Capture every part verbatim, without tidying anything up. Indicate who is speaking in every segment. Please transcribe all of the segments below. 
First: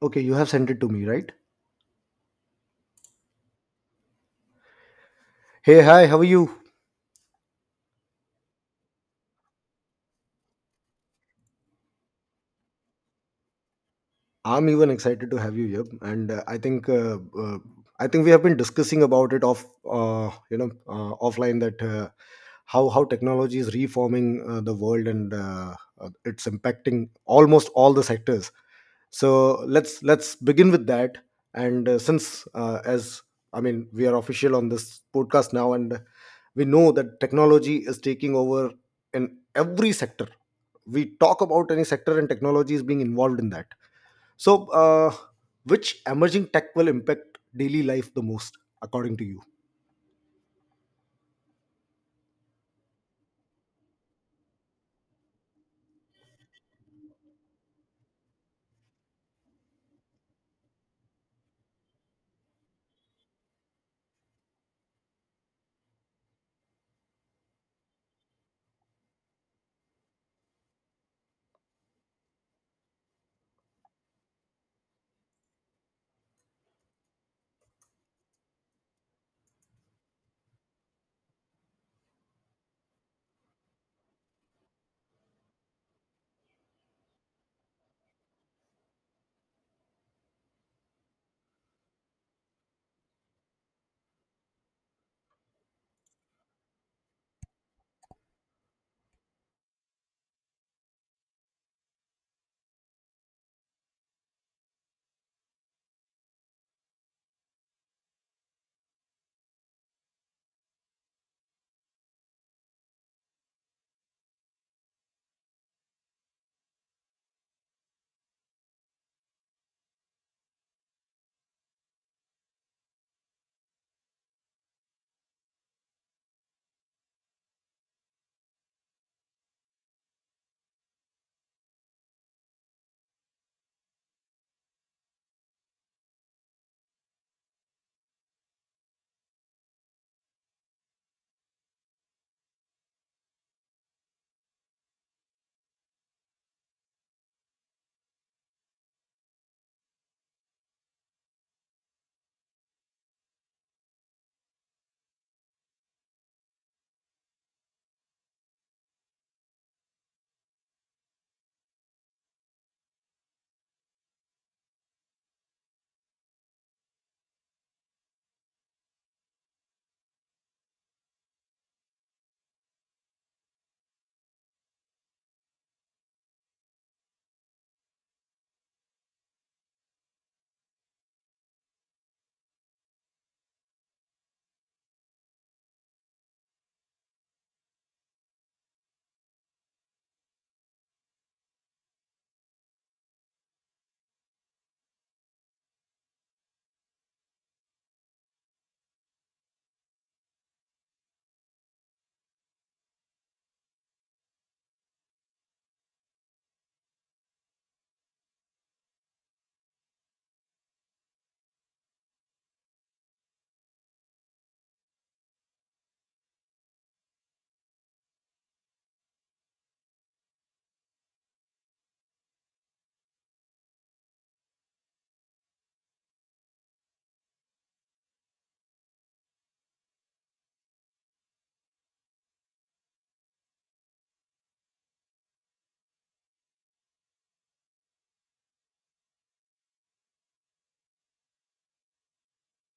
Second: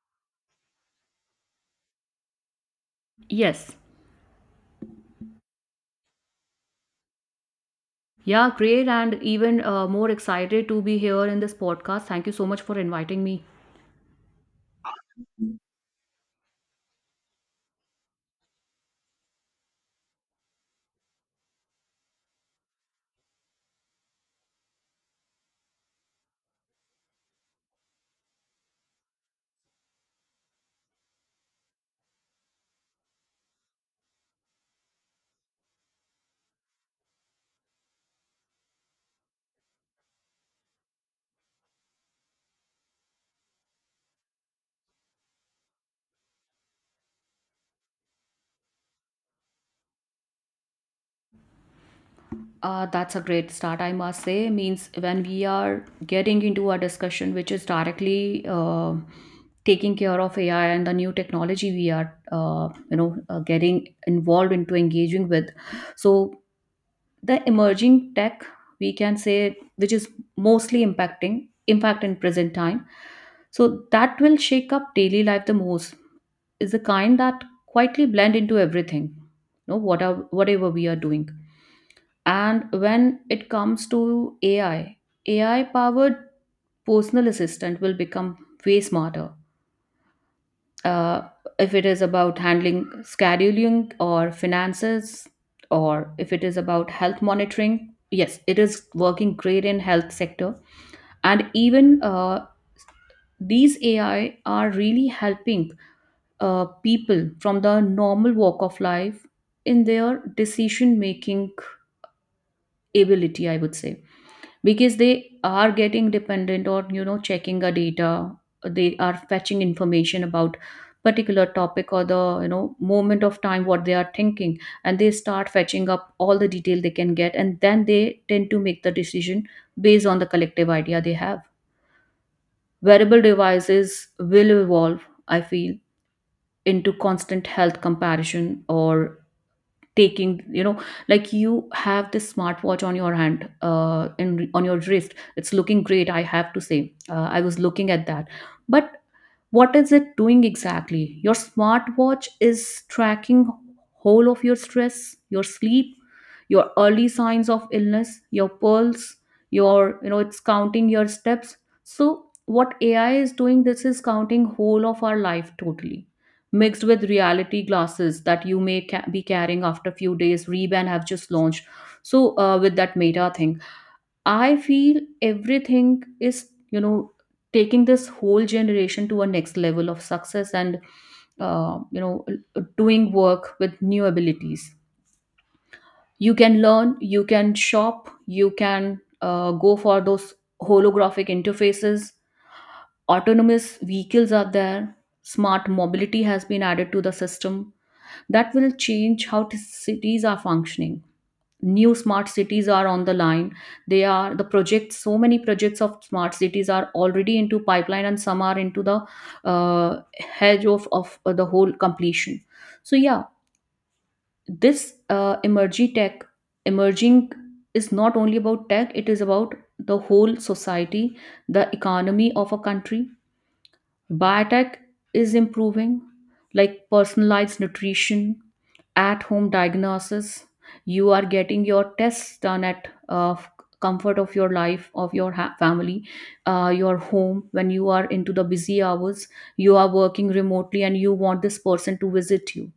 Speaker 1: Okay, you have sent it to me, right?
Speaker 2: Yes.
Speaker 1: Hey, hi, how are you?
Speaker 2: Yeah, great. And even uh, more excited to be here in this podcast. Thank you so much for inviting me.
Speaker 1: I'm even excited to have you here, and uh, I think uh, uh, I think we have been discussing about it off, uh, you know, uh, offline that uh, how how technology is reforming uh, the world and uh, uh, it's impacting almost all the sectors. So let's let's begin with that. And uh, since uh, as I mean, we are official on this podcast now, and we know that technology is taking over in every sector, we talk about any sector and technology is being involved in that. So uh, which emerging tech will impact daily life the most, according to you?
Speaker 2: Uh, that's a great start, I must say. Means when we are getting into a discussion which is directly uh, taking care of A I and the new technology we are, uh, you know, uh, getting involved into engaging with. So the emerging tech we can say which is mostly impacting impact in present time, so that will shake up daily life the most, is the kind that quietly blend into everything, you know what are- whatever we are doing. And when it comes to ai ai powered personal assistant will become way smarter, uh, if it is about handling scheduling or finances, or if it is about health monitoring. Yes, it is working great in health sector. And even uh, these AI are really helping uh, people from the normal walk of life in their decision making ability, I would say, because they are getting dependent on, you know checking a data. They are fetching information about particular topic or the, you know moment of time what they are thinking, and they start fetching up all the detail they can get, and then they tend to make the decision based on the collective idea they have. Wearable devices will evolve, I feel, into constant health comparison or taking, you know like you have this smartwatch on your hand, uh in on your wrist. It's looking great, I have to say. Uh, i was looking at that. But what is it doing exactly? Your smartwatch is tracking whole of your stress, your sleep, your early signs of illness, your pulse, your, you know it's counting your steps. So what A I is doing, this is counting whole of our life, totally mixed with reality glasses that you may ca- be carrying after few days. Ray-Ban have just launched. So uh, with that Meta thing, I feel everything is, you know, taking this whole generation to a next level of success and, uh, you know, doing work with new abilities. You can learn, you can shop, you can uh, go for those holographic interfaces. Autonomous vehicles are there. Smart mobility has been added to the system that will change how t- cities are functioning. New smart cities are on the line. They are the projects. So many projects of smart cities are already into pipeline, and some are into the uh, hedge of, of uh, the whole completion. So yeah, this uh, emerging tech, emerging is not only about tech, it is about the whole society, the economy of a country. Biotech is improving, like personalized nutrition, at home diagnosis. You are getting your tests done at uh, comfort of your life, of your ha- family, uh, your home. When you are into the busy hours, you are working remotely and you want this person to visit you.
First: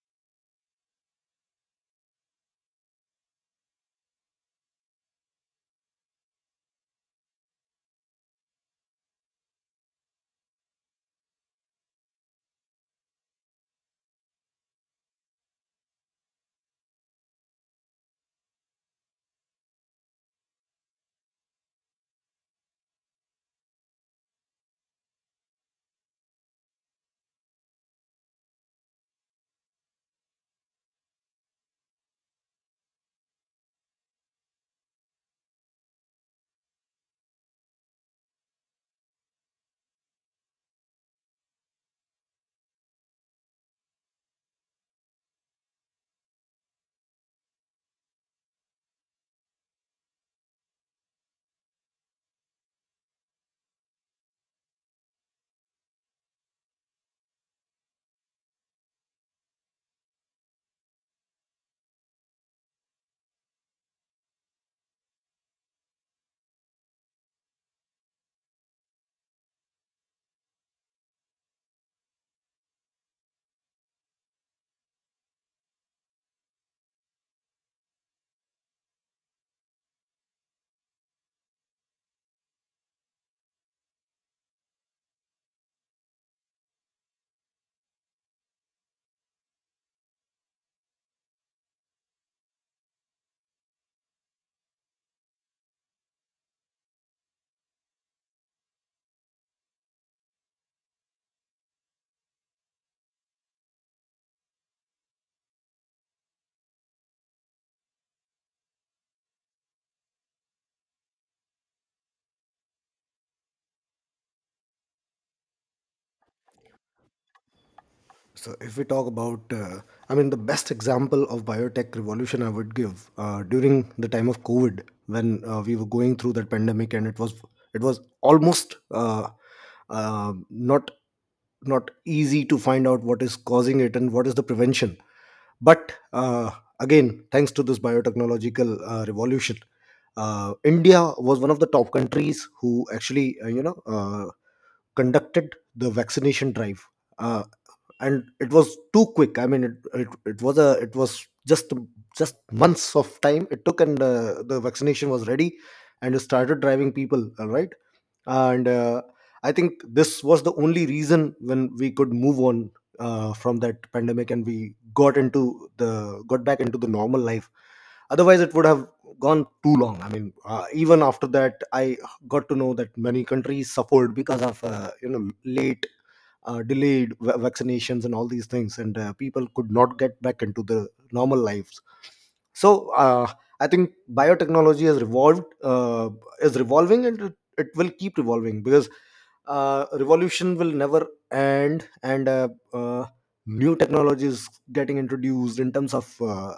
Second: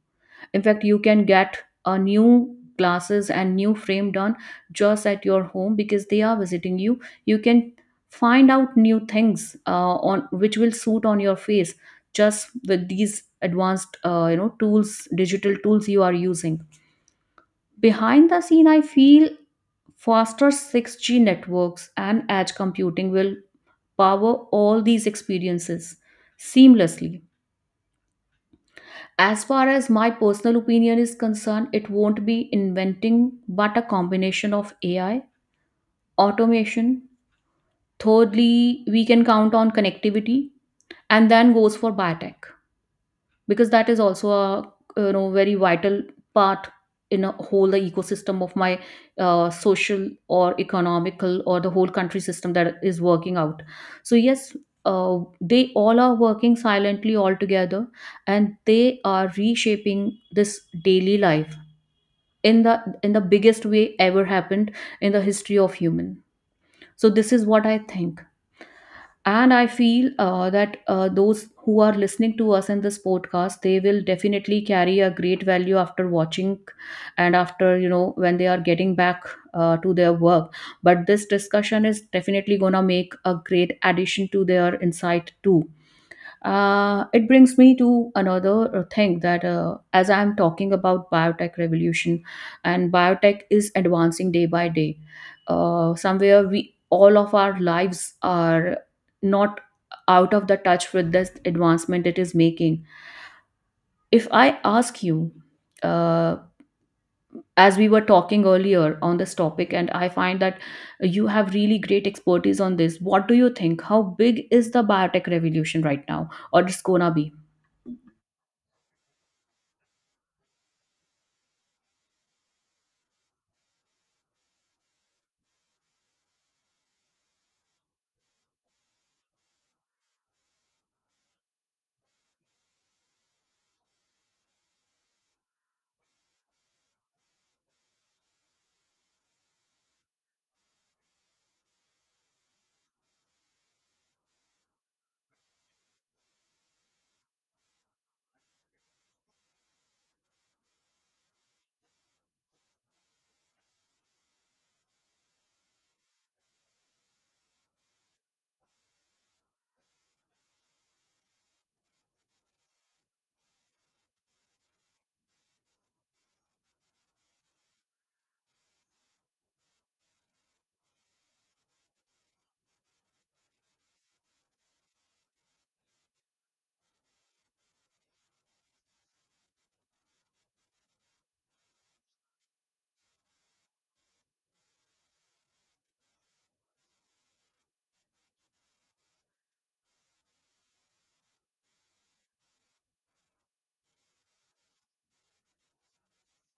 Speaker 2: In fact, you can get a new glasses and new frame done just at your home because they are visiting you, you can find out new things uh, on which will suit on your face, just with these advanced, uh, you know tools, digital tools you are using. Behind the scene, I feel faster six G networks and edge computing will power all these experiences seamlessly. As far as my personal opinion is concerned, it won't be inventing but a combination of A I, automation. Thirdly, we can count on connectivity, and then goes for biotech because that is also a, you know very vital part in a whole the ecosystem of my uh, social or economical or the whole country system that is working out. So yes, uh, they all are working silently all together, and they are reshaping this daily life in the in the biggest way ever happened in the history of human. So this is what I think. And I feel uh, that uh, those who are listening to us in this podcast, they will definitely carry a great value after watching and after, you know when they are getting back uh, to their work. But this discussion is definitely going to make a great addition to their insight too. Uh, it brings me to another uh, thing, that uh, as I'm talking about biotech revolution, and biotech is advancing day by day. Uh, somewhere we all of our lives are not out of the touch with this advancement it is making. If I ask you, uh, as we were talking earlier on this topic, and I find that you have really great expertise on this, what do you think? How big is the biotech revolution right now, or it's gonna be?
Speaker 1: So if we talk about uh, I mean, the best example of biotech revolution I would give uh, during the time of COVID, when uh, we were going through that pandemic, and it was it was almost uh, uh, not not easy to find out what is causing it and what is the prevention. But uh, again, thanks to this biotechnological uh, revolution, uh, India was one of the top countries who actually, uh, you know, uh, conducted the vaccination drive, uh, and it was too quick. I mean, it, it, it was a it was just just months of time it took, and uh, the vaccination was ready, and it started driving people. All right, and uh, I think this was the only reason when we could move on uh, from that pandemic, and we got into the got back into the normal life. Otherwise it would have gone too long. I mean, uh, even after that, I got to know that many countries suffered because of uh, you know late uh, delayed va- vaccinations and all these things, and uh, people could not get back into the normal lives. So uh, I think biotechnology has revolved uh, is revolving and it will keep revolving because uh, revolution will never end. And uh, uh, new technologies getting introduced in terms of uh,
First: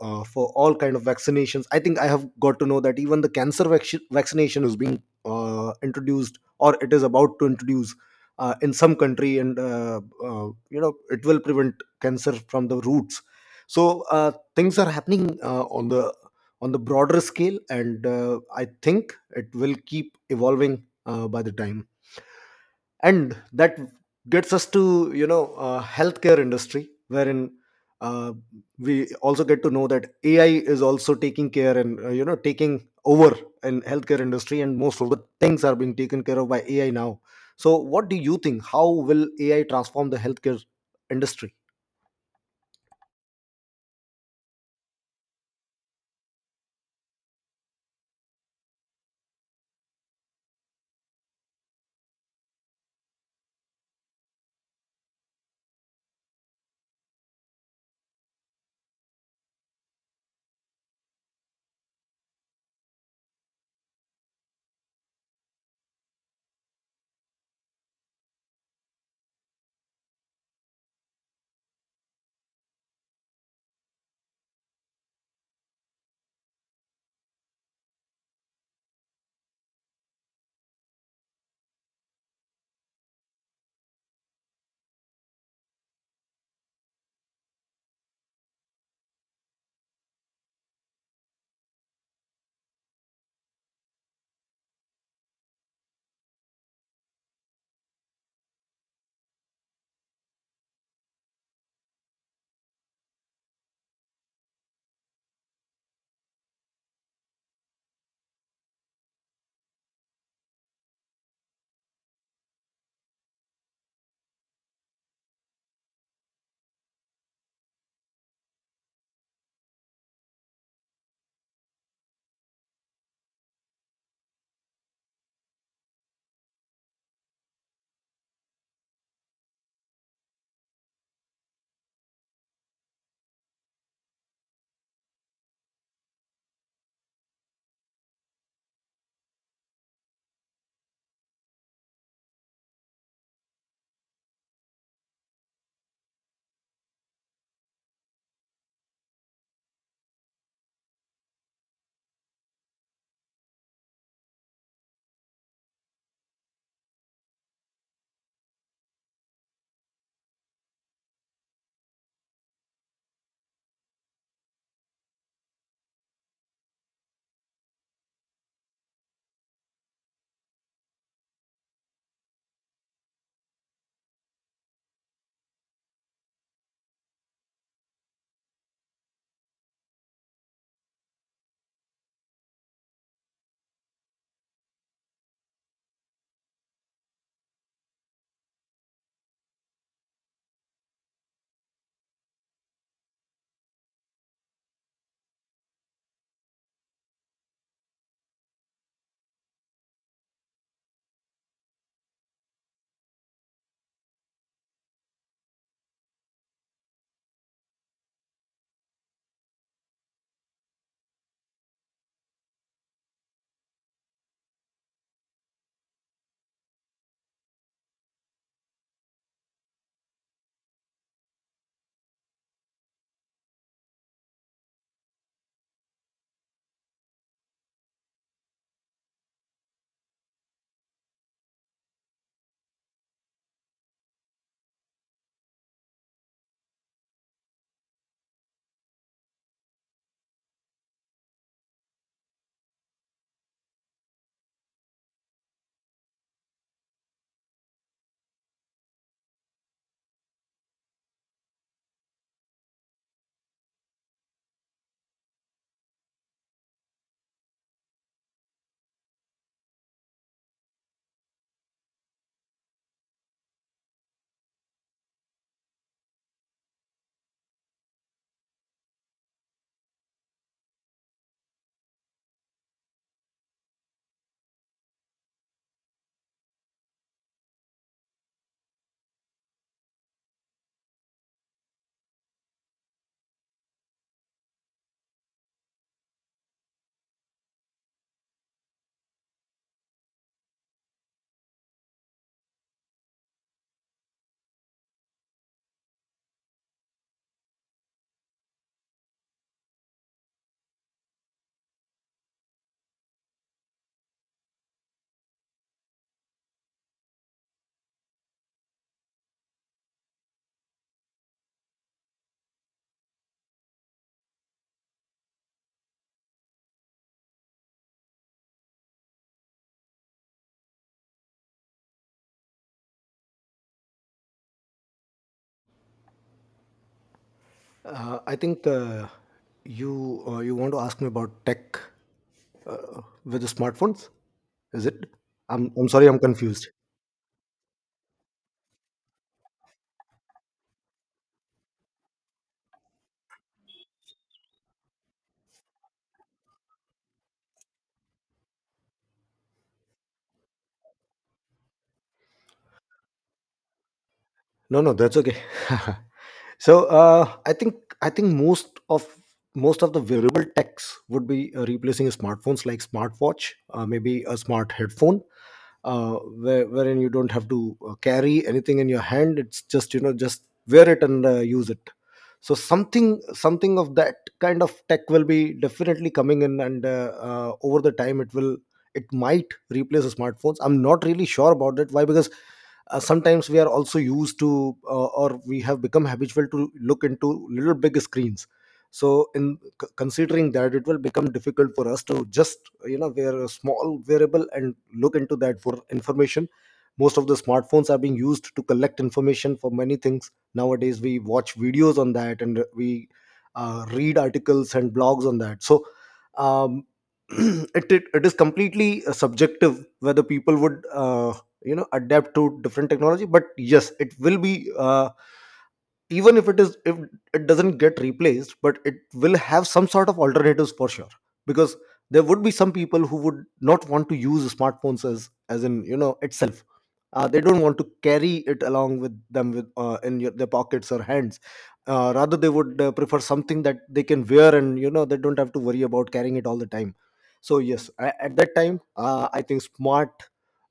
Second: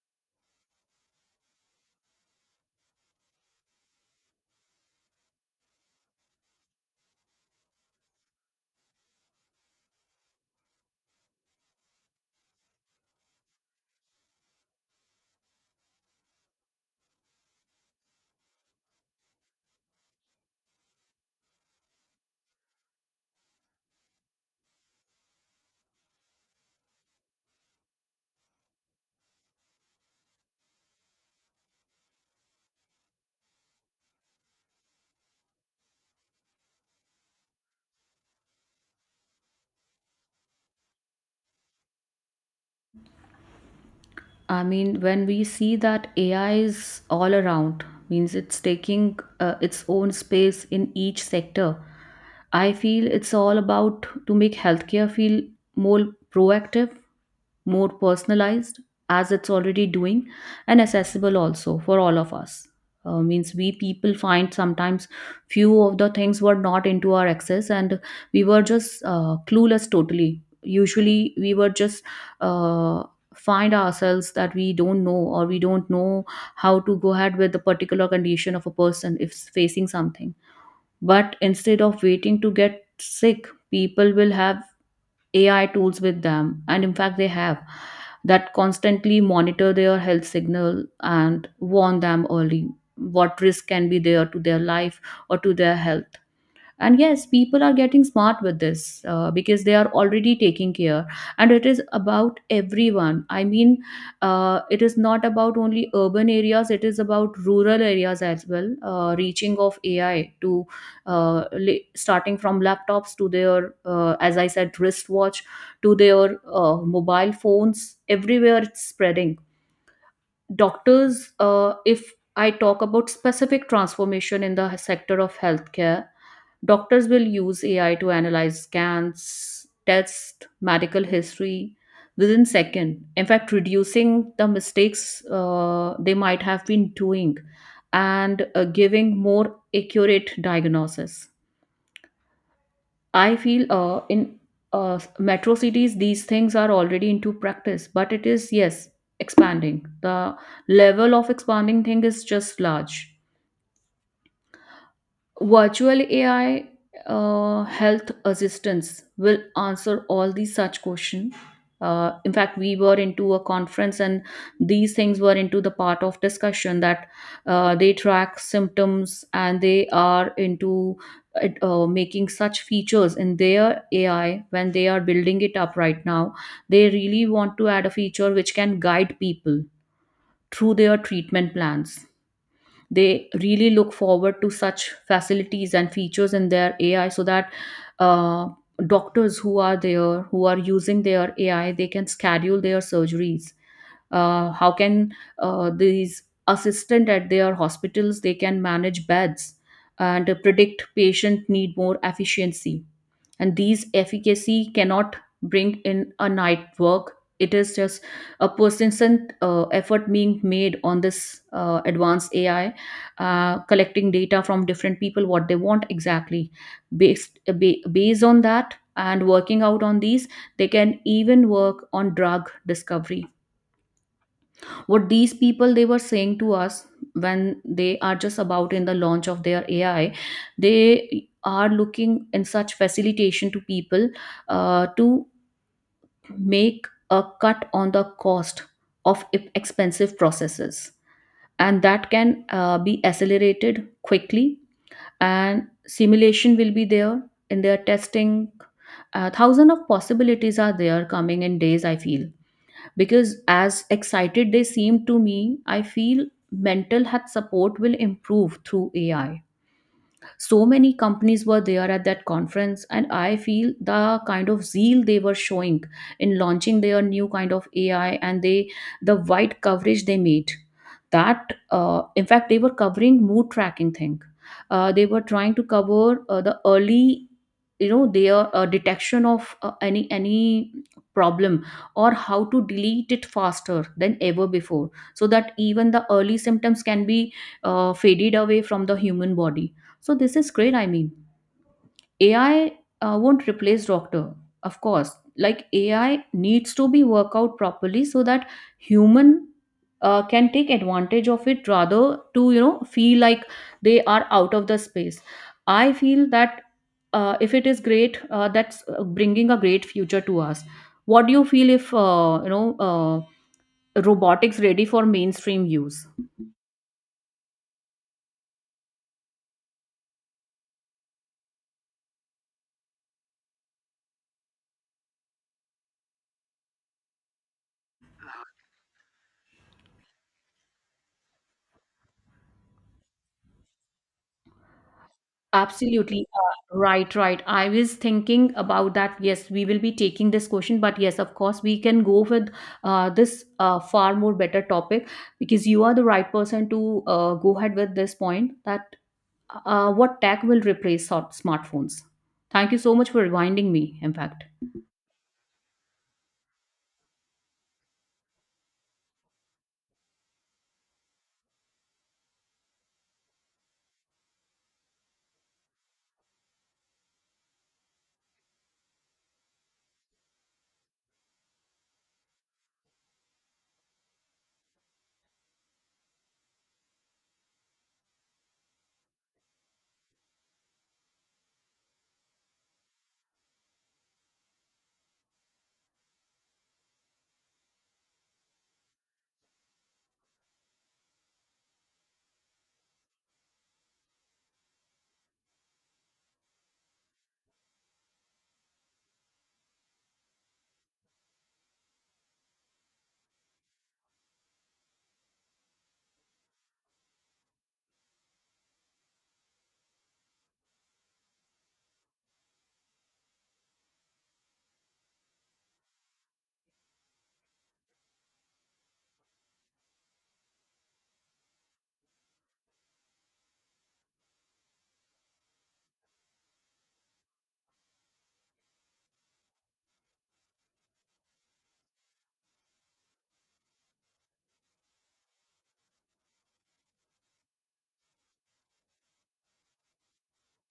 Speaker 1: uh, for all kind of vaccinations, I think I have got to know that even the cancer vac- vaccination is being uh, introduced or it is about to introduce uh, in some country, and uh, uh, you know it will prevent cancer from the roots. So uh, things are happening uh, on the on the broader scale, and uh, I think it will keep evolving uh, by the time. And that gets us to, you know, uh, healthcare industry, wherein uh, we also get to know that AI is also taking care and, uh, you know, taking over in healthcare industry, and most of the things are being taken care of by AI now. So what do you think, how will AI transform the healthcare industry?
Speaker 2: I mean, when we see that A I is all around, means it's taking uh, its own space in each sector. I feel it's all about to make healthcare feel more proactive, more personalized, as it's already doing, and accessible also for all of us. Uh, means we people find sometimes few of the things were not into our access, and we were just uh, clueless totally. Usually we were just uh, find ourselves that we don't know, or we don't know how to go ahead with the particular condition of a person if facing something. But instead of waiting to get sick, people will have A I tools with them, and in fact, they have that constantly monitor their health signal and warn them early what risk can be there to their life or to their health. And yes, people are getting smart with this, uh, because they are already taking care. And it is about everyone, I mean, uh, it is not about only urban areas, it is about rural areas as well. Uh, reaching of AI to, uh, la- starting from laptops to their, uh, as I said, wristwatch, to their uh, mobile phones, everywhere it's spreading. Doctors, uh, if I talk about specific transformation in the sector of healthcare. Doctors will use A I to analyze scans, test medical history within second. In fact, reducing the mistakes uh, they might have been doing and uh, giving more accurate diagnosis. I feel uh, in uh, metro cities these things are already into practice, but it is, yes, expanding. The level of expanding thing is just large. Virtual A I uh, health assistants will answer all these such questions. Uh, in fact, we were into a conference, and these things were into the part of discussion that uh, they track symptoms, and they are into it, uh, making such features in their A I when they are building it up right now. They really want to add a feature which can guide people through their treatment plans. They really look forward to such facilities and features in their AI so that uh, doctors who are there who are using their AI, they can schedule their surgeries. Uh, how can, uh, these assistant at their hospitals, they can manage beds and predict patient need more efficiency. And these efficacy cannot bring in a night work. It is just a persistent uh, effort being made on this uh, advanced AI, uh, collecting data from different people what they want exactly, based uh, ba- based on that, and working out on these, they can even work on drug discovery. What these people, they were saying to us, when they are just about in the launch of their AI, they are looking in such facilitation to people, uh, to make a cut on the cost of e- expensive processes, and that can uh, be accelerated quickly. And simulation will be there in their testing. Uh, thousand of possibilities are there coming in days, I feel, because as excited they seem to me, I feel mental health support will improve through AI. So many companies were there at that conference, and I feel the kind of zeal they were showing in launching their new kind of AI and they the wide coverage they made. That uh, in fact, they were covering mood tracking thing. Uh, they were trying to cover uh, the early, you know their uh, detection of uh, any any problem, or how to delete it faster than ever before, so that even the early symptoms can be uh, faded away from the human body. So this is great. I mean, A I uh, won't replace doctor, of course. Like A I needs to be worked out properly so that human uh, can take advantage of it rather to you know feel like they are out of the space. I feel that uh, if it is great, uh, that's uh, bringing a great future to us. What do you feel if uh, you know uh, robotics ready for mainstream use?
Speaker 1: uh, I think uh, you uh, you want to ask me about tech uh, with the smartphones, is it? I'm i'm sorry, I'm
Speaker 2: Absolutely.
Speaker 1: confused.
Speaker 2: uh, right, right. I was thinking about that. Yes, we will be taking this question, but yes, of course, we can go with uh, this uh, far more better topic because you are the right person to uh, go ahead with this point that uh, what tech will replace sort- smartphones. Thank you so much for reminding me, in fact.
Speaker 1: No, no, that's okay. So, uh, I think I think most of most of the wearable techs would be uh, replacing smartphones, like smartwatch, uh, maybe a smart headphone, uh, where, wherein you don't have to uh, carry anything in your hand, it's just, you know, just wear it and uh, use it. So something something of that kind of tech will be definitely coming in, and uh, uh, over the time it will, it might replace the smartphones. I'm not really sure about it. Why? Because uh, sometimes we are also used to uh, or we have become habitual to look into little big screens. So in c- considering that, it will become difficult for us to just, you know, wear a small variable and look into that for information. Most of the smartphones are being used to collect information for many things nowadays. We watch videos on that, and we uh, read articles and blogs on that. So um, it, it, it is completely uh, subjective whether people would uh, you know, adapt to different technology. But yes, it will be uh, even if it is, if it doesn't get replaced, but it will have some sort of alternatives for sure, because there would be some people who would not want to use smartphones as as in, you know, itself. Uh, they don't want to carry it along with them with uh, in your, their pockets or hands. Uh, rather, they would uh, prefer something that they can wear, and you know, they don't have to worry about carrying it all the time. So yes, a- at that time, uh, I think smart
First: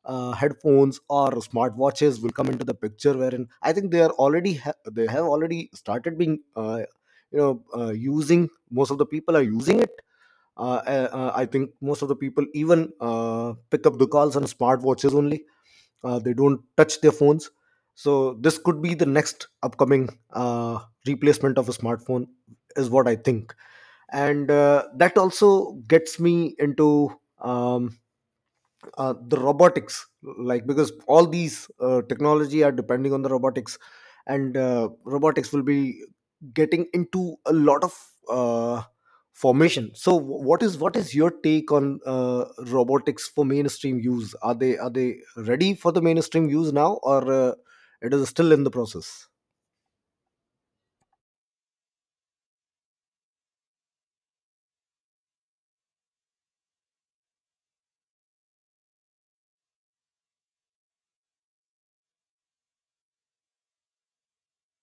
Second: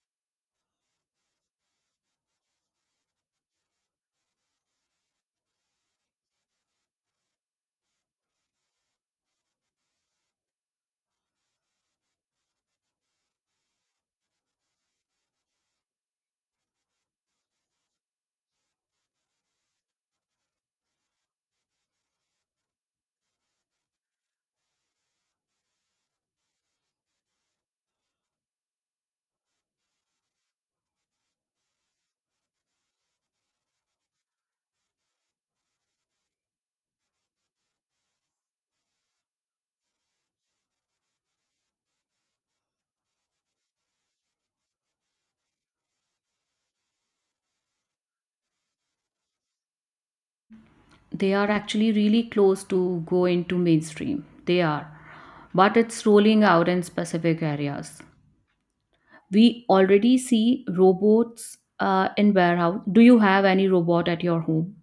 Speaker 1: uh, headphones or smartwatches will come into the picture, wherein I think they are already ha- they have already started being uh, you know uh, using. Most of the people are using it. uh, uh, uh, I think most of the people even uh, pick up the calls on smartwatches only. Uh, they don't touch their phones. So this could be the next upcoming uh, replacement of a smartphone, is what I think. And uh, that also gets me into um, uh, the robotics, like, because all these uh, technology are depending on the robotics, and uh, robotics will be getting into a lot of uh, formation. So wh- what is what is your take on uh, robotics for mainstream use? Are they are they ready for the mainstream use now, or uh, it is still in the process?
Speaker 2: They are actually really close to go into mainstream. They are. But it's rolling out in specific areas. We already see robots uh, in warehouse. Do you have any robot at your home?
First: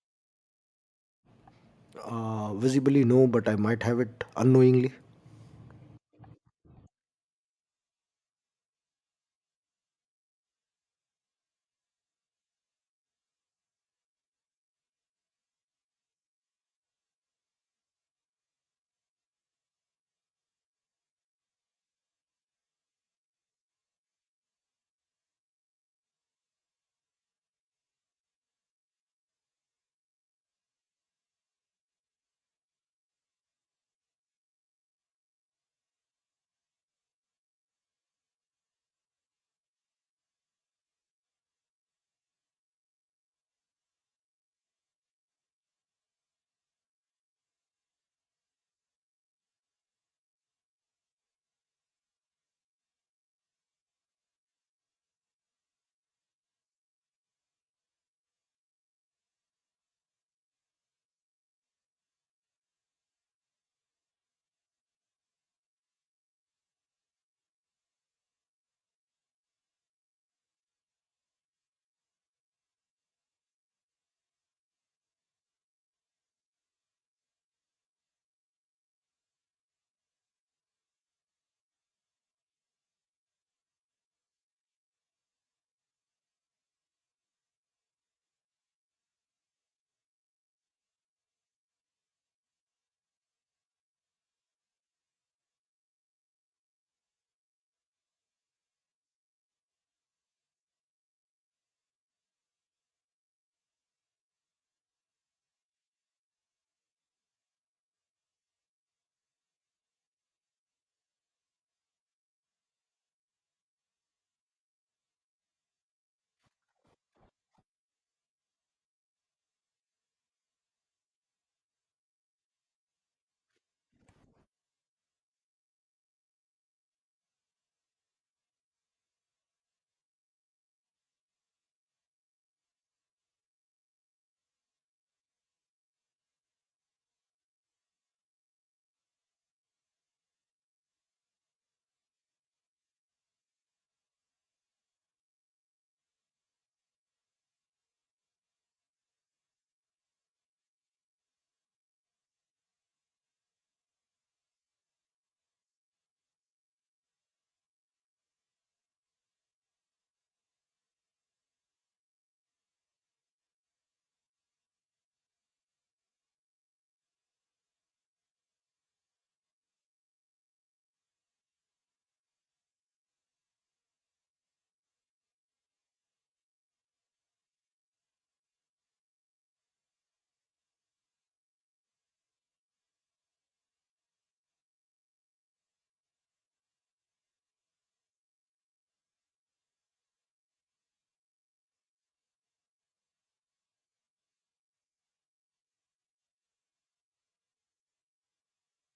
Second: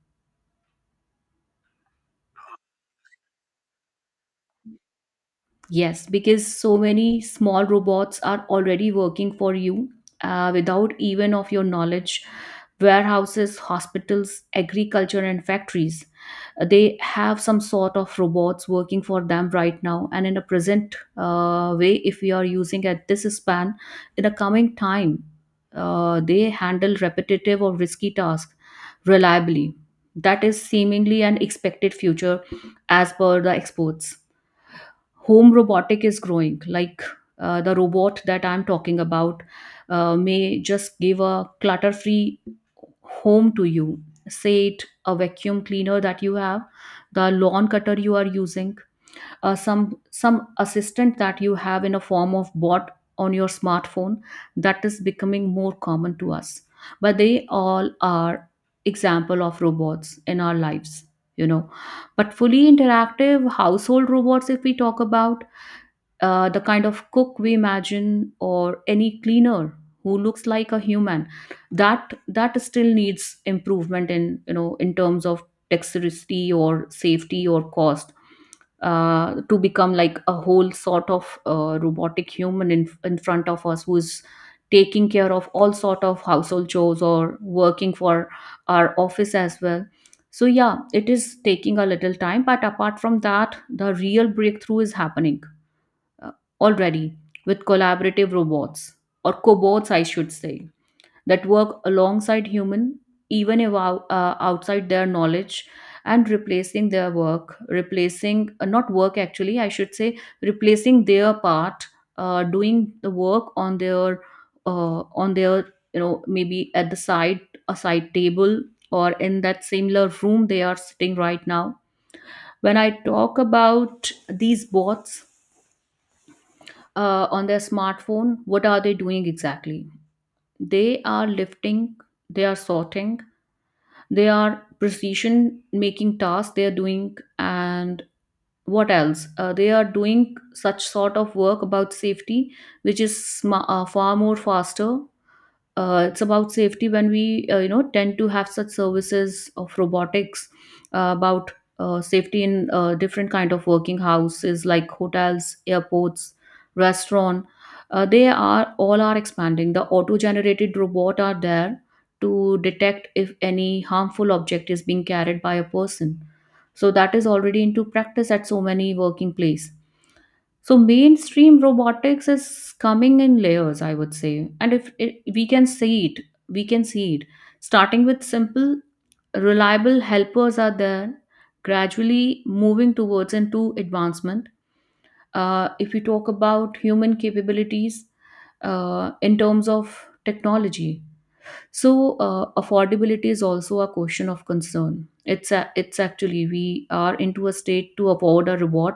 Speaker 1: uh, Visibly no, but I might have it unknowingly.
Speaker 2: Yes, because so many small robots are already working for you uh, without even of your knowledge. Warehouses, hospitals, agriculture, and factories, uh, they have some sort of robots working for them right now. And in a present uh, way, if we are using at this span, in the coming time, uh, they handle repetitive or risky tasks reliably. That is seemingly an expected future as per the experts. Home robotic is growing like uh, the robot that I'm talking about uh, may just give a clutter free home to you. Say it a vacuum cleaner that you have, the lawn cutter you are using, uh, some some assistant that you have in a form of bot on your smartphone, that is becoming more common to us. But they all are example of robots in our lives, you know. But fully interactive household robots, if we talk about, uh, the kind of cook we imagine or any cleaner who looks like a human, that that still needs improvement in, you know, in terms of dexterity or safety or cost, uh, to become like a whole sort of uh, robotic human in, in front of us who's taking care of all sort of household chores or working for our office as well. So yeah, it is taking a little time, but apart from that, the real breakthrough is happening uh, already with collaborative robots, or cobots, I should say, that work alongside human, even if ou- uh, outside their knowledge, and replacing their work, replacing uh, not work actually, I should say, replacing their part, uh, doing the work on their uh, on their, you know, maybe at the side, a side table, or in that similar room they are sitting right now. When I talk about these bots, uh, on their smartphone, what are they doing exactly? They are lifting, they are sorting, they are precision making tasks they are doing, and what else uh, they are doing such sort of work about safety, which is sma- uh, far more faster. Uh, it's about safety when we uh, you know tend to have such services of robotics, uh, about uh, safety in uh, different kind of working houses like hotels, airports, restaurant. Uh, they are all are expanding, the auto generated robot are there to detect if any harmful object is being carried by a person. So that is already into practice at so many working place. So mainstream robotics is coming in layers, I would say, and if it, we can see it, we can see it. Starting with simple, reliable helpers are there, gradually moving towards into advancement. Uh, if we talk about human capabilities uh, in terms of technology, so uh, affordability is also a question of concern. It's a, it's actually we are into a state to afford a reward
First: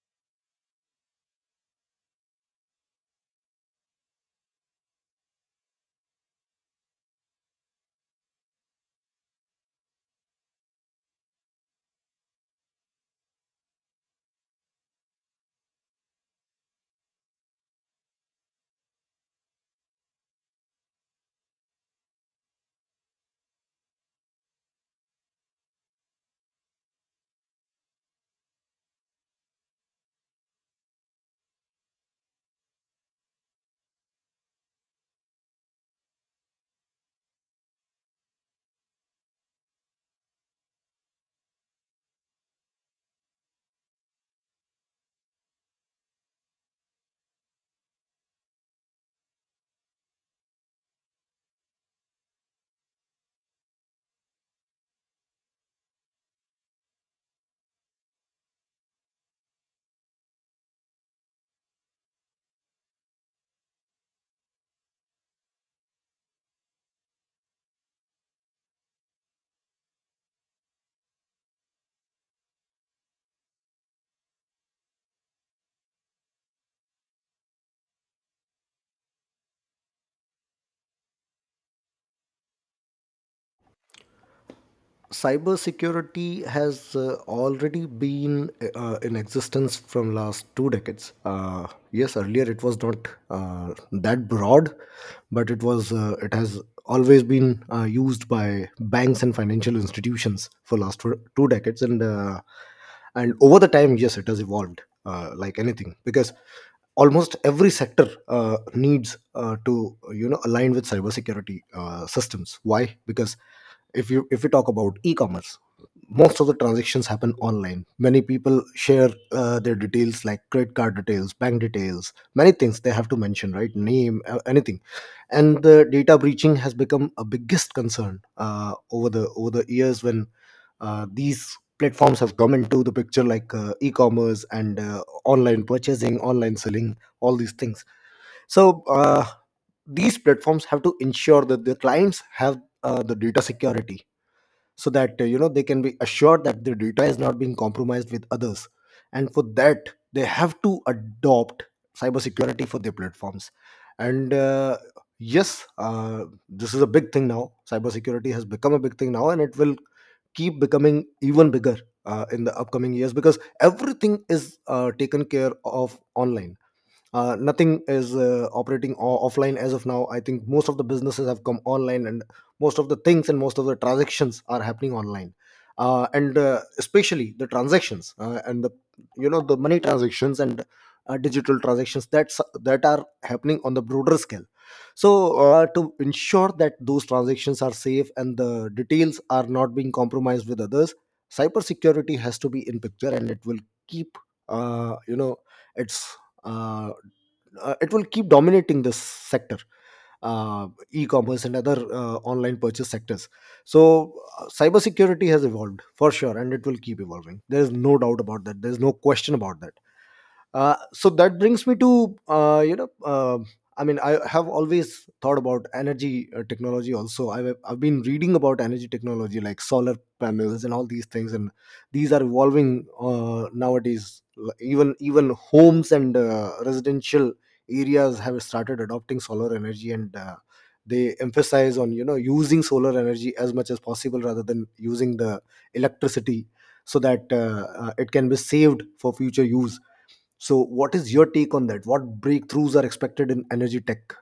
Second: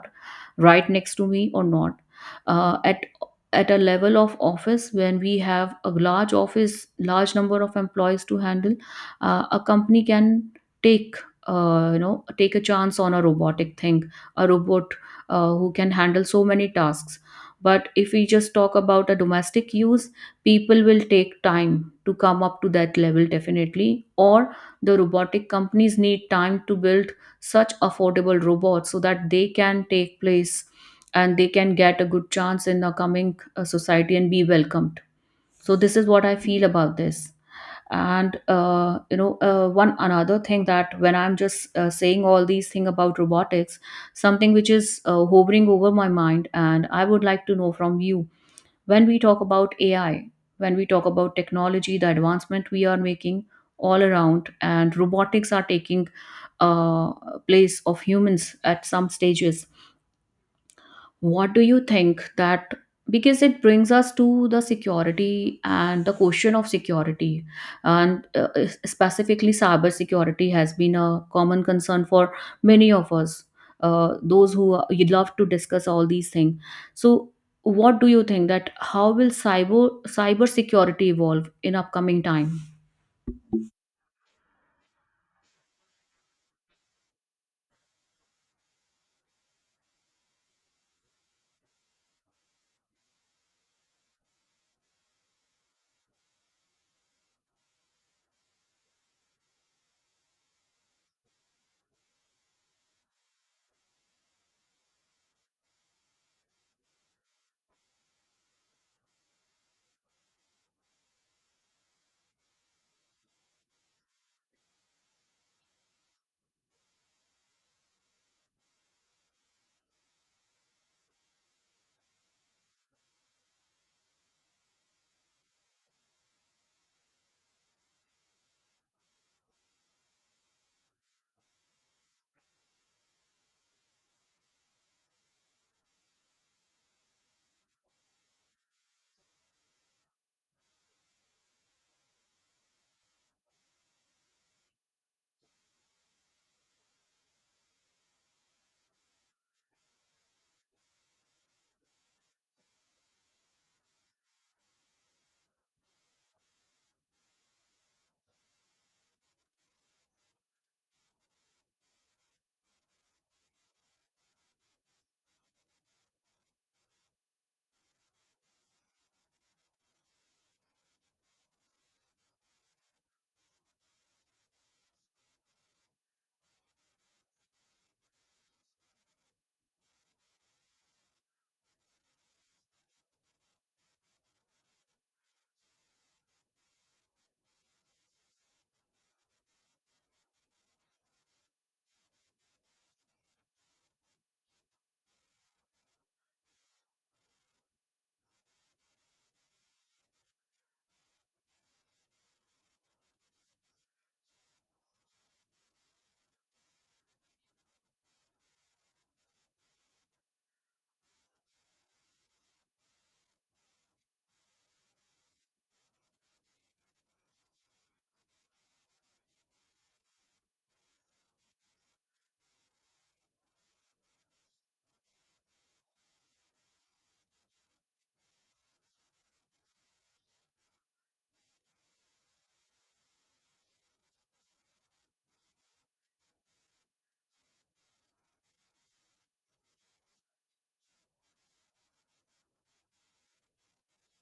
Speaker 2: right next to me or not. Uh, at at a level of office when we have a large office, large number of employees to handle, uh, a company can take uh, you know take a chance on a robotic thing, a robot uh, who can handle so many tasks. But if we just talk about a domestic use, people will take time to come up to that level definitely, or the robotic companies need time to build such affordable robots so that they can take place and they can get a good chance in the coming uh, society and be welcomed. So this is what I feel about this. And uh, you know uh, one another thing that when I'm just uh, saying all these things about robotics, something which is uh, hovering over my mind and I would like to know from you: when we talk about A I, when we talk about technology, the advancement we are making all around, and robotics are taking uh, place of humans at some stages, what do you think that, because it brings us to the security and the question of security, and uh, specifically cyber security has been a common concern for many of us, uh, those who are- you'd love to discuss all these things. So what do you think that how will cyber cyber security evolve in upcoming time?
Speaker 1: Cybersecurity has uh, already been uh, in existence from last two decades. Uh, yes, earlier it was not uh, that broad, but it was, uh, it has always been uh, used by banks and financial institutions for last two two decades, and uh, and over the time, yes, it has evolved uh, like anything, because almost every sector uh, needs uh, to, you know, align with cybersecurity uh, systems. Why? Because if you if we talk about e-commerce, most of the transactions happen online. Many people share uh, their details, like credit card details, bank details, many things they have to mention, right? Name, uh, anything. And the data breaching has become a biggest concern uh, over the over the years, when uh, these platforms have come into the picture, like uh, e-commerce and uh, online purchasing, online selling, all these things. So uh, these platforms have to ensure that their clients have uh, the data security, so that uh, you know they can be assured that their data is not being compromised with others. And for that, they have to adopt cybersecurity for their platforms. And uh, yes, uh, this is a big thing now. Cybersecurity has become a big thing now, and it will keep becoming even bigger uh, in the upcoming years, because everything is uh, taken care of online. Uh, nothing is uh, operating o- offline as of now. I think most of the businesses have come online, and most of the things and most of the transactions are happening online. Uh, and uh, Especially the transactions uh, and the, you know, the money transactions and uh, digital transactions, that's that are happening on the broader scale. So uh, to ensure that those transactions are safe and the details are not being compromised with others, cybersecurity has to be in picture, and it will keep uh, you know its uh uh, it will keep dominating this sector, uh, e-commerce and other uh, online purchase sectors. So uh, cybersecurity has evolved for sure, and it will keep evolving. There is no doubt about that, there is no question about that. Uh, so that brings me to uh, you know uh, I mean, I have always thought about energy uh, technology also. I've, I've been reading about energy technology, like solar panels and all these things, and these are evolving uh, nowadays. L- even even homes and uh, residential areas have started adopting solar energy, and uh, they emphasize on, you know, using solar energy as much as possible rather than using the electricity, so that uh, uh, it can be saved for future use. So, what is your take on that? What breakthroughs are expected in energy tech?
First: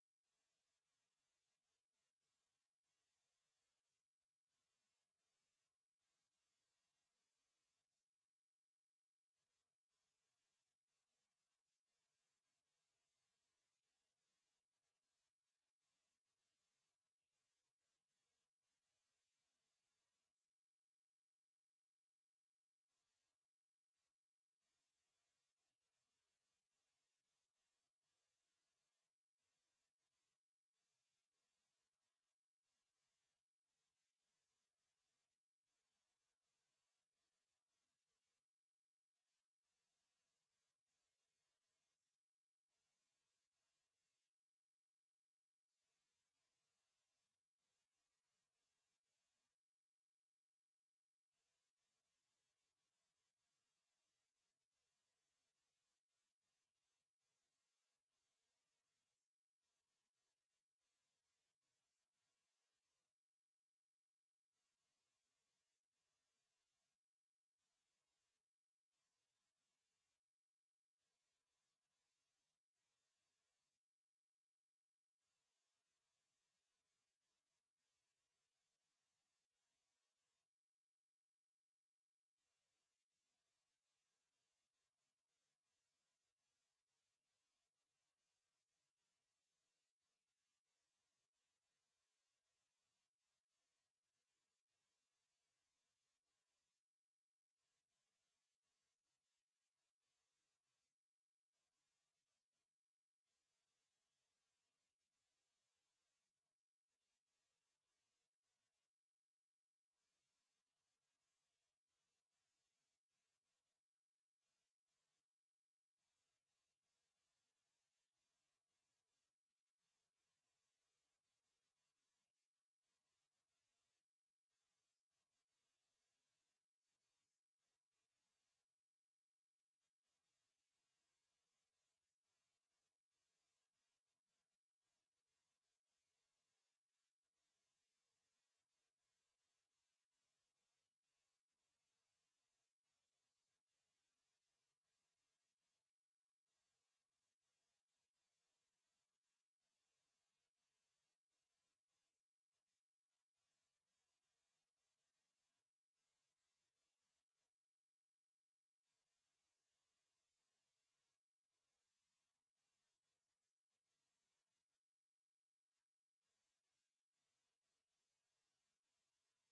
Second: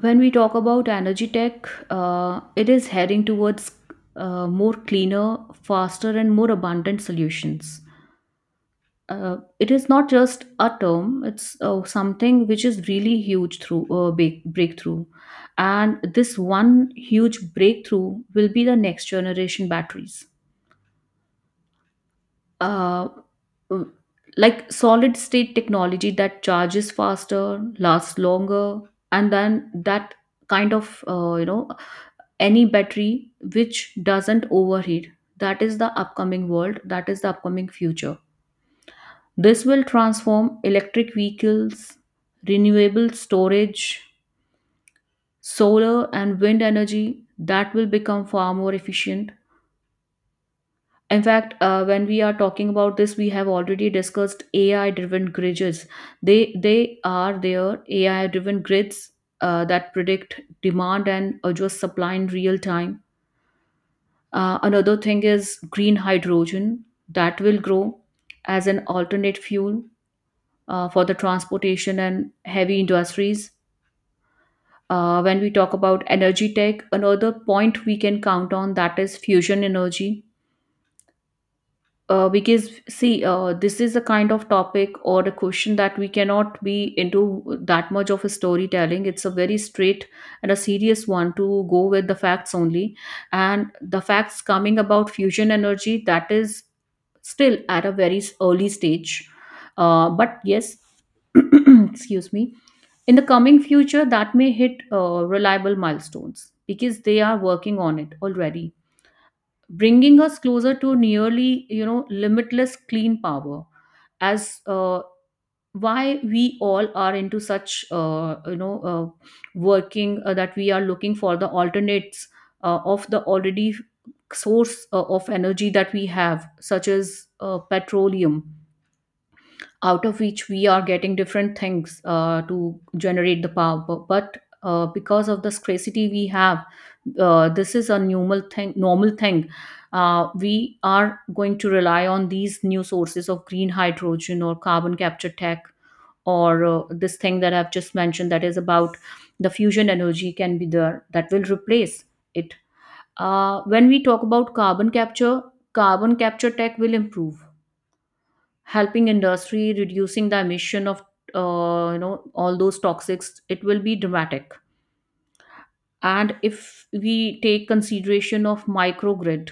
Speaker 2: When we talk about energy tech, uh, it is heading towards uh, more cleaner, faster and more abundant solutions. Uh, it is not just a term, it's uh, something which is really huge through uh, break, breakthrough. And this one huge breakthrough will be the next generation batteries. uh, mm, like solid state technology that charges faster, lasts longer, and then that kind of uh, you know any battery which doesn't overheat, that is the upcoming world, that is the upcoming future. This will transform electric vehicles, renewable storage, solar and wind energy that will become far more efficient. In fact, uh, when we are talking about this, we have already discussed A I-driven grids. They they are their A I-driven grids uh, that predict demand and adjust supply in real time. Uh, another thing is green hydrogen that will grow as an alternate fuel uh, for the transportation and heavy industries. Uh, when we talk about energy tech, another point we can count on that is fusion energy. Uh, because see, uh, this is a kind of topic or a question that we cannot be into that much of a storytelling. It's a very straight and a serious one to go with the facts only. And the facts coming about fusion energy, that is still at a very early stage. Uh, but yes, excuse me, in the coming future that may hit uh, reliable milestones because they are working on it already, bringing us closer to nearly, you know, limitless clean power, as uh, why we all are into such uh, you know uh, working uh, that we are looking for the alternates uh, of the already source uh, of energy that we have, such as uh, petroleum, out of which we are getting different things uh, to generate the power. Bu- But uh, because of the scarcity we have, uh, this is a normal thing. Normal thing. Uh, we are going to rely on these new sources of green hydrogen or carbon capture tech, or uh, this thing that I've just mentioned that is about the fusion energy can be there that will replace it. Uh, when we talk about carbon capture, carbon capture tech will improve, helping industry reducing the emission of uh, you know all those toxics. It will be dramatic. And if we take consideration of microgrid,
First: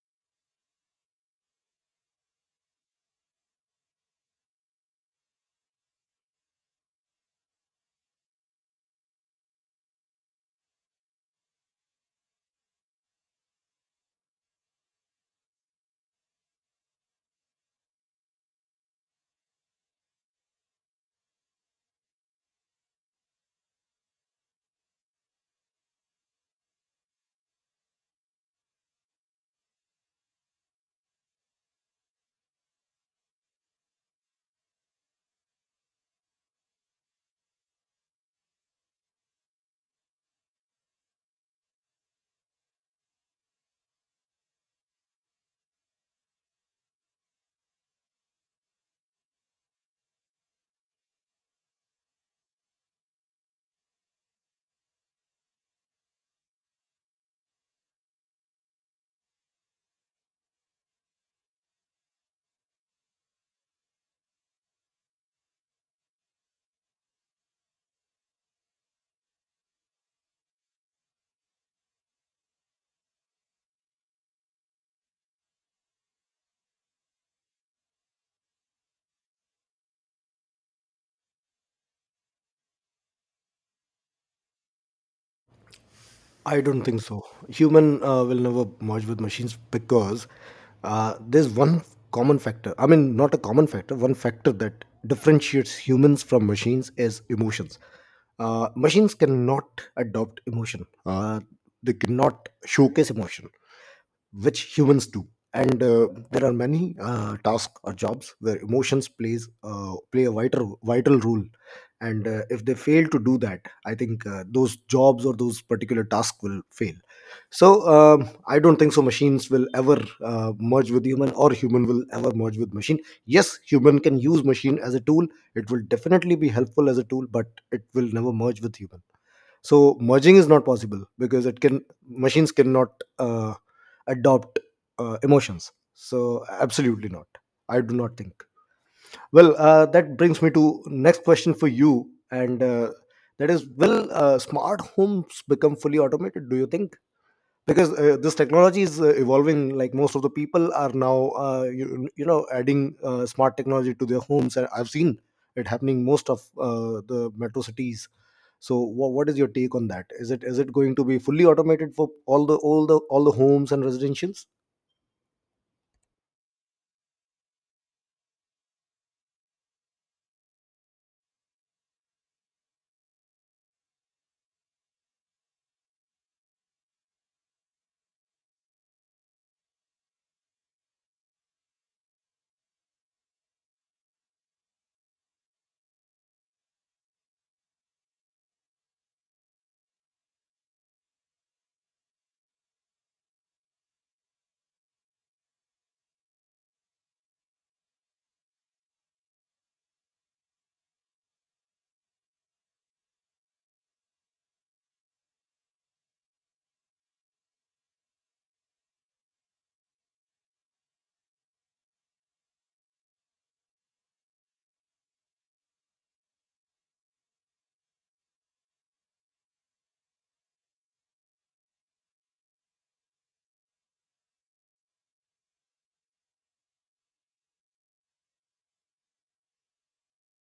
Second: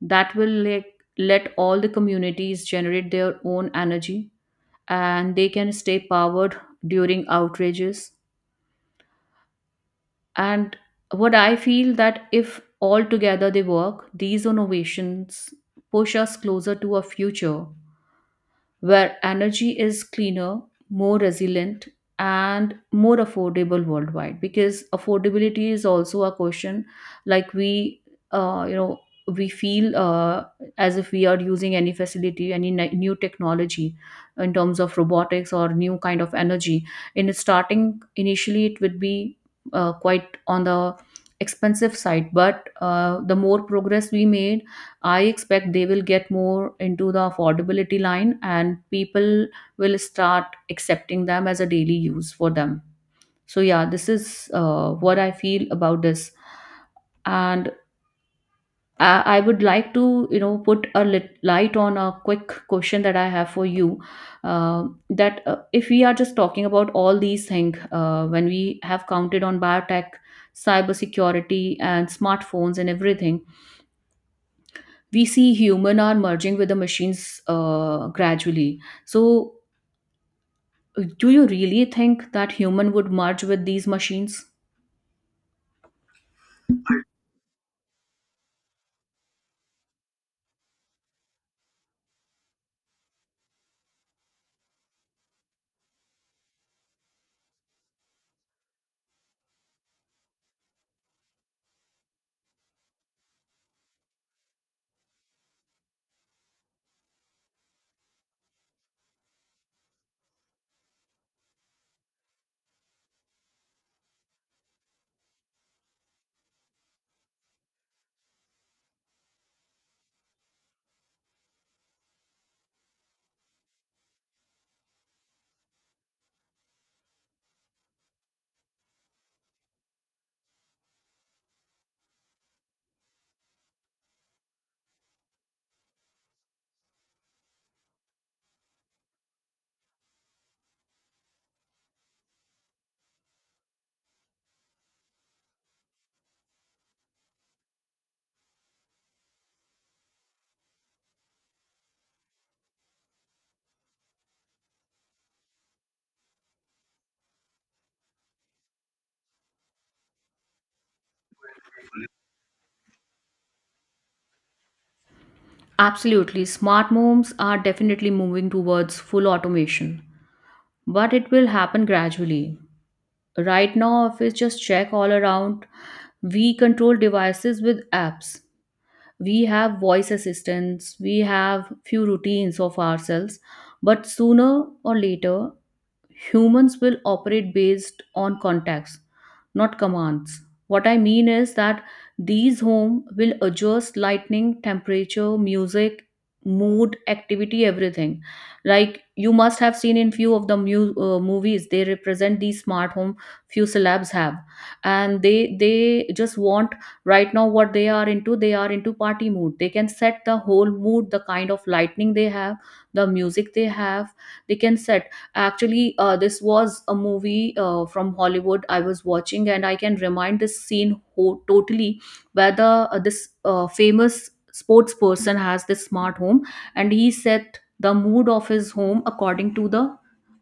Speaker 2: that will like let all the communities generate their own energy and they can stay powered during outrages. And what I feel that, if all together they work, these innovations push us closer to a future where energy is cleaner, more resilient, and more affordable worldwide. Because affordability is also a question, like we, uh, you know, we feel uh, as if we are using any facility, any ni- new technology in terms of robotics or new kind of energy. In the starting, initially, it would be uh, quite on the expensive side, but uh, the more progress we made, I expect they will get more into the affordability line and people will start accepting them as a daily use for them. So, yeah, this is uh, what I feel about this. And I, I would like to, you know, put a lit- light on a quick question that I have for you. Uh, that uh, if we are just talking about all these things, uh, when we have counted on biotech, cybersecurity, and smartphones and everything, we see human are merging with the machines uh, gradually. So, do you really think that human would merge with these machines?
Speaker 1: I don't think so. Human uh, will never merge with machines, because uh, there's one common factor. I mean, not a common factor. One factor that differentiates humans from machines is emotions. Uh, machines cannot adopt emotion. Uh, they cannot showcase emotion, which humans do. And uh, there are many uh, tasks or jobs where emotions plays uh, play a vital vital role, and uh, if they fail to do that, I think uh, those jobs or those particular tasks will fail. So um, I don't think so machines will ever uh, merge with human, or human will ever merge with machine. Yes, human can use machine as a tool, it will definitely be helpful as a tool, but it will never merge with human. So merging is not possible, because it can machines cannot uh, adopt uh, emotions. So absolutely not, I do not think. Well, uh, that brings me to next question for you, and uh, that is, will uh, smart homes become fully automated, do you think? Because uh, this technology is uh, evolving, like most of the people are now uh, you, you know, adding uh, smart technology to their homes, and I've seen it happening most of uh, the metro cities. So what, what is your take on that? Is it, is it going to be fully automated for all the all the all the homes and residentials?
Speaker 2: Absolutely. Smart homes are definitely moving towards full automation, but it will happen gradually. Right now, if we just check all around, we control devices with apps. We have voice assistants, we have few routines of ourselves, but sooner or later, humans will operate based on contacts, not commands. What I mean is that these home will adjust lighting, temperature, music, mood, activity, everything. Like you must have seen in few of the mu- uh, movies, they represent these smart home. Few celebs have. And they they just want right now what they are into, they are into party mood, they can set the whole mood, the kind of lightning they have, the music they have, they can set. Actually, uh, this was a movie uh, from Hollywood I was watching, and I can remind this scene ho- totally where the, uh, this uh, famous sports person has this smart home and he set the mood of his home according to the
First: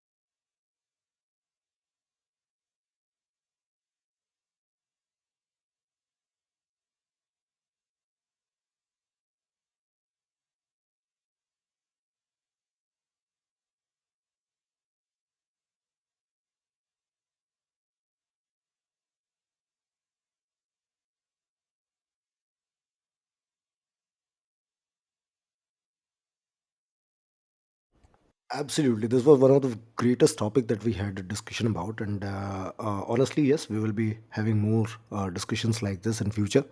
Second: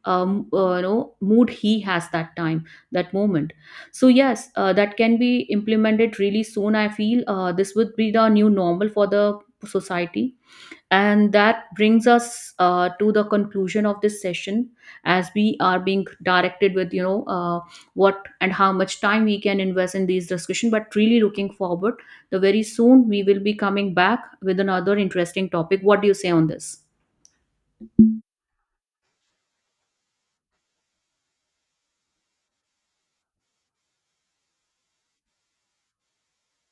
Speaker 2: um, uh, you know mood he has that time, that moment. So yes, uh, that can be implemented really soon, I feel. Uh, this would be the new normal for the society. And that brings us uh, to the conclusion of this session, as we are being directed with, you know, uh, what and how much time we can invest in these discussion. But really looking forward, the very soon we will be coming back with another interesting topic. What do you say on this?
Speaker 1: Absolutely. This was one of the greatest topic that we had a discussion about, and uh, uh, honestly, yes, we will be having more uh, discussions like this in future.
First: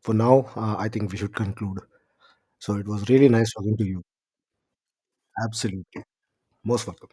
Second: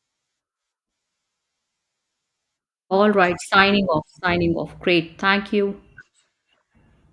Speaker 1: For now, uh, I think we should conclude. So it was
Speaker 2: All
Speaker 1: really
Speaker 2: right,
Speaker 1: nice talking to
Speaker 2: signing
Speaker 1: you.
Speaker 2: off, signing off. Great. Thank you.
Speaker 1: Absolutely, most welcome.